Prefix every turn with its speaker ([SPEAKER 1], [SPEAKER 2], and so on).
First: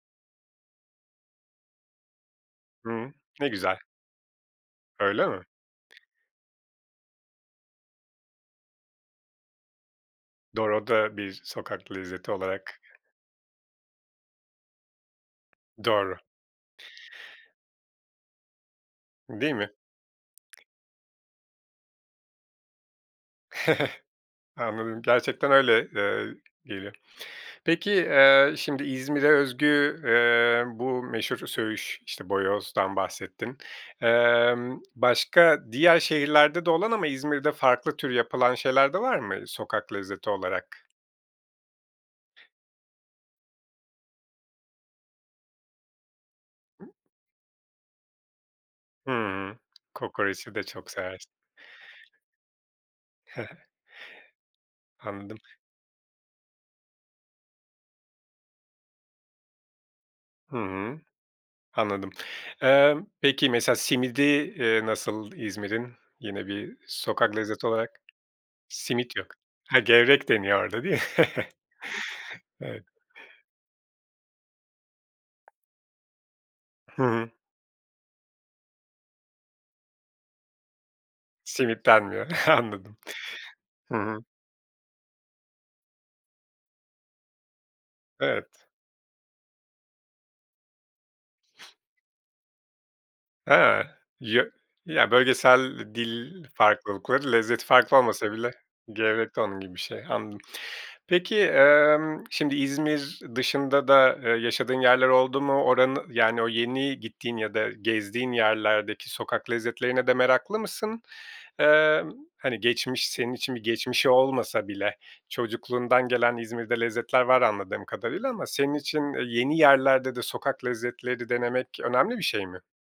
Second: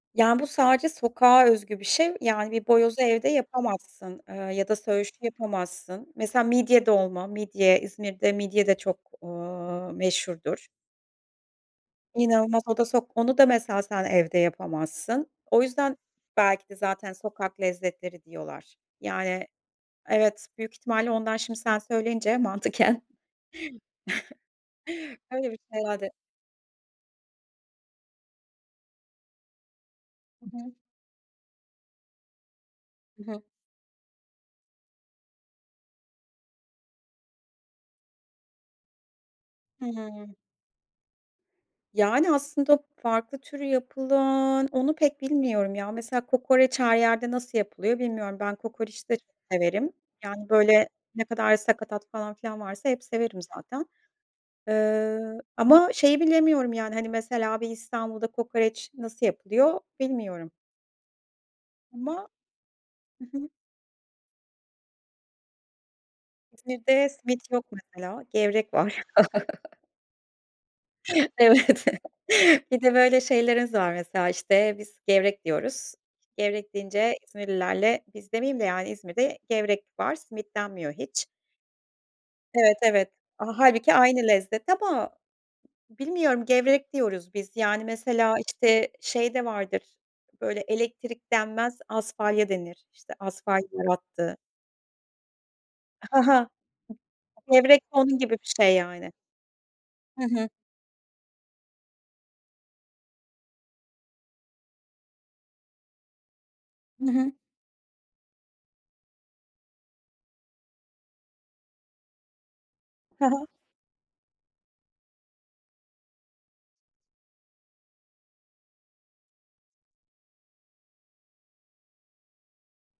[SPEAKER 1] Ya, bu sadece sokağa özgü bir şey. Yani, bir boyozu
[SPEAKER 2] Hıı.
[SPEAKER 1] evde
[SPEAKER 2] Ne güzel.
[SPEAKER 1] yapamazsın, ııı, ya da söğüşü
[SPEAKER 2] Öyle mi?
[SPEAKER 1] yapamazsın. Mesela, midye dolma; midye İzmir'de, midye de, eee, çok meşhurdur.
[SPEAKER 2] Doğru, o da bir sokak lezzeti
[SPEAKER 1] İnanılmaz o
[SPEAKER 2] olarak
[SPEAKER 1] da sok onu da mesela sen evde yapamazsın. O yüzden
[SPEAKER 2] Doğru.
[SPEAKER 1] belki de zaten sokak lezzetleri diyorlar. Yani,
[SPEAKER 2] Değil mi?
[SPEAKER 1] evet, büyük ihtimalle ondan. Şimdi sen söyleyince, mantıken.
[SPEAKER 2] Anladım, gerçekten
[SPEAKER 1] Hayır
[SPEAKER 2] öyle.
[SPEAKER 1] Herhâlde.
[SPEAKER 2] Eee, gelir. Peki, eee, şimdi İzmir'e özgü,
[SPEAKER 1] Hı
[SPEAKER 2] eee,
[SPEAKER 1] hı.
[SPEAKER 2] bu meşhur söğüş işte boyozdan
[SPEAKER 1] Hı hı.
[SPEAKER 2] bahsettin. Emm, başka, diğer şehirlerde de olan ama İzmir'de farklı tür yapılan şeyler de var mı,
[SPEAKER 1] Hı
[SPEAKER 2] sokak lezzeti
[SPEAKER 1] hı.
[SPEAKER 2] olarak?
[SPEAKER 1] Yani, aslında farklı türü yapılan onu pek bilmiyorum ya. Mesela, kokoreç her yerde nasıl yapılıyor, bilmiyorum. Ben kokoreç de çok
[SPEAKER 2] Hımm.
[SPEAKER 1] severim. Yani,
[SPEAKER 2] Kokoreçi de
[SPEAKER 1] böyle
[SPEAKER 2] çok
[SPEAKER 1] ne
[SPEAKER 2] seversin.
[SPEAKER 1] kadar sakatat falan filan varsa hep severim zaten. Eee,
[SPEAKER 2] Anladım.
[SPEAKER 1] ama şeyi bilemiyorum yani, hani, mesela bir İstanbul'da kokoreç nasıl yapılıyor, bilmiyorum.
[SPEAKER 2] Hımm. Anladım.
[SPEAKER 1] Ama.
[SPEAKER 2] Eee,
[SPEAKER 1] Hı hı.
[SPEAKER 2] peki, mesela simidi, eee, nasıl İzmir'in yine bir
[SPEAKER 1] İzmir'de
[SPEAKER 2] sokak
[SPEAKER 1] simit yok,
[SPEAKER 2] lezzeti olarak?
[SPEAKER 1] mesela, gevrek var.
[SPEAKER 2] Simit yok. Ha, gevrek deniyor orada, değil mi?
[SPEAKER 1] Evet, Bir
[SPEAKER 2] Evet.
[SPEAKER 1] de böyle şeylerimiz var mesela. İşte, biz gevrek diyoruz. Gevrek
[SPEAKER 2] Hı
[SPEAKER 1] deyince
[SPEAKER 2] hı.
[SPEAKER 1] İzmirlilerle, biz demeyeyim de, yani İzmir'de gevrek var. Simit denmiyor hiç.
[SPEAKER 2] Simit denmiyor, he,
[SPEAKER 1] Evet,
[SPEAKER 2] anladım.
[SPEAKER 1] evet. A hâlbuki
[SPEAKER 2] Hı hı.
[SPEAKER 1] aynı lezzet ama bilmiyorum, gevrek diyoruz biz yani. Mesela
[SPEAKER 2] Evet.
[SPEAKER 1] işte şey de vardır; böyle elektrik denmez asfalya denir işte.
[SPEAKER 2] Eee,
[SPEAKER 1] Asfalyalar attı.
[SPEAKER 2] ya ya bölgesel
[SPEAKER 1] I Hı
[SPEAKER 2] dil
[SPEAKER 1] hı.
[SPEAKER 2] farklılıklarıç lezzet
[SPEAKER 1] Gevrek de
[SPEAKER 2] farkı
[SPEAKER 1] onun
[SPEAKER 2] olmasa
[SPEAKER 1] gibi bir
[SPEAKER 2] bileç
[SPEAKER 1] şey yani.
[SPEAKER 2] gerekli onun gibi bir şey.
[SPEAKER 1] Hı
[SPEAKER 2] Anladım.
[SPEAKER 1] hı.
[SPEAKER 2] Peki, emm, şimdi İzmir dışında da, eee, yaşadığın yerler oldu mu? Oranı yani o yeni
[SPEAKER 1] Hı hı.
[SPEAKER 2] gittiğin ya da gezdiğin yerlerdeki sokak lezzetlerine de meraklı mısın? Eee, hani geçmiş,
[SPEAKER 1] He
[SPEAKER 2] senin
[SPEAKER 1] he.
[SPEAKER 2] için bir geçmişi olmasa bile, çocukluğundan gelen İzmir'de lezzetler var anladığım kadarıyla ama senin için yeni yerlerde de sokak lezzetleri denemek önemli bir şey mi?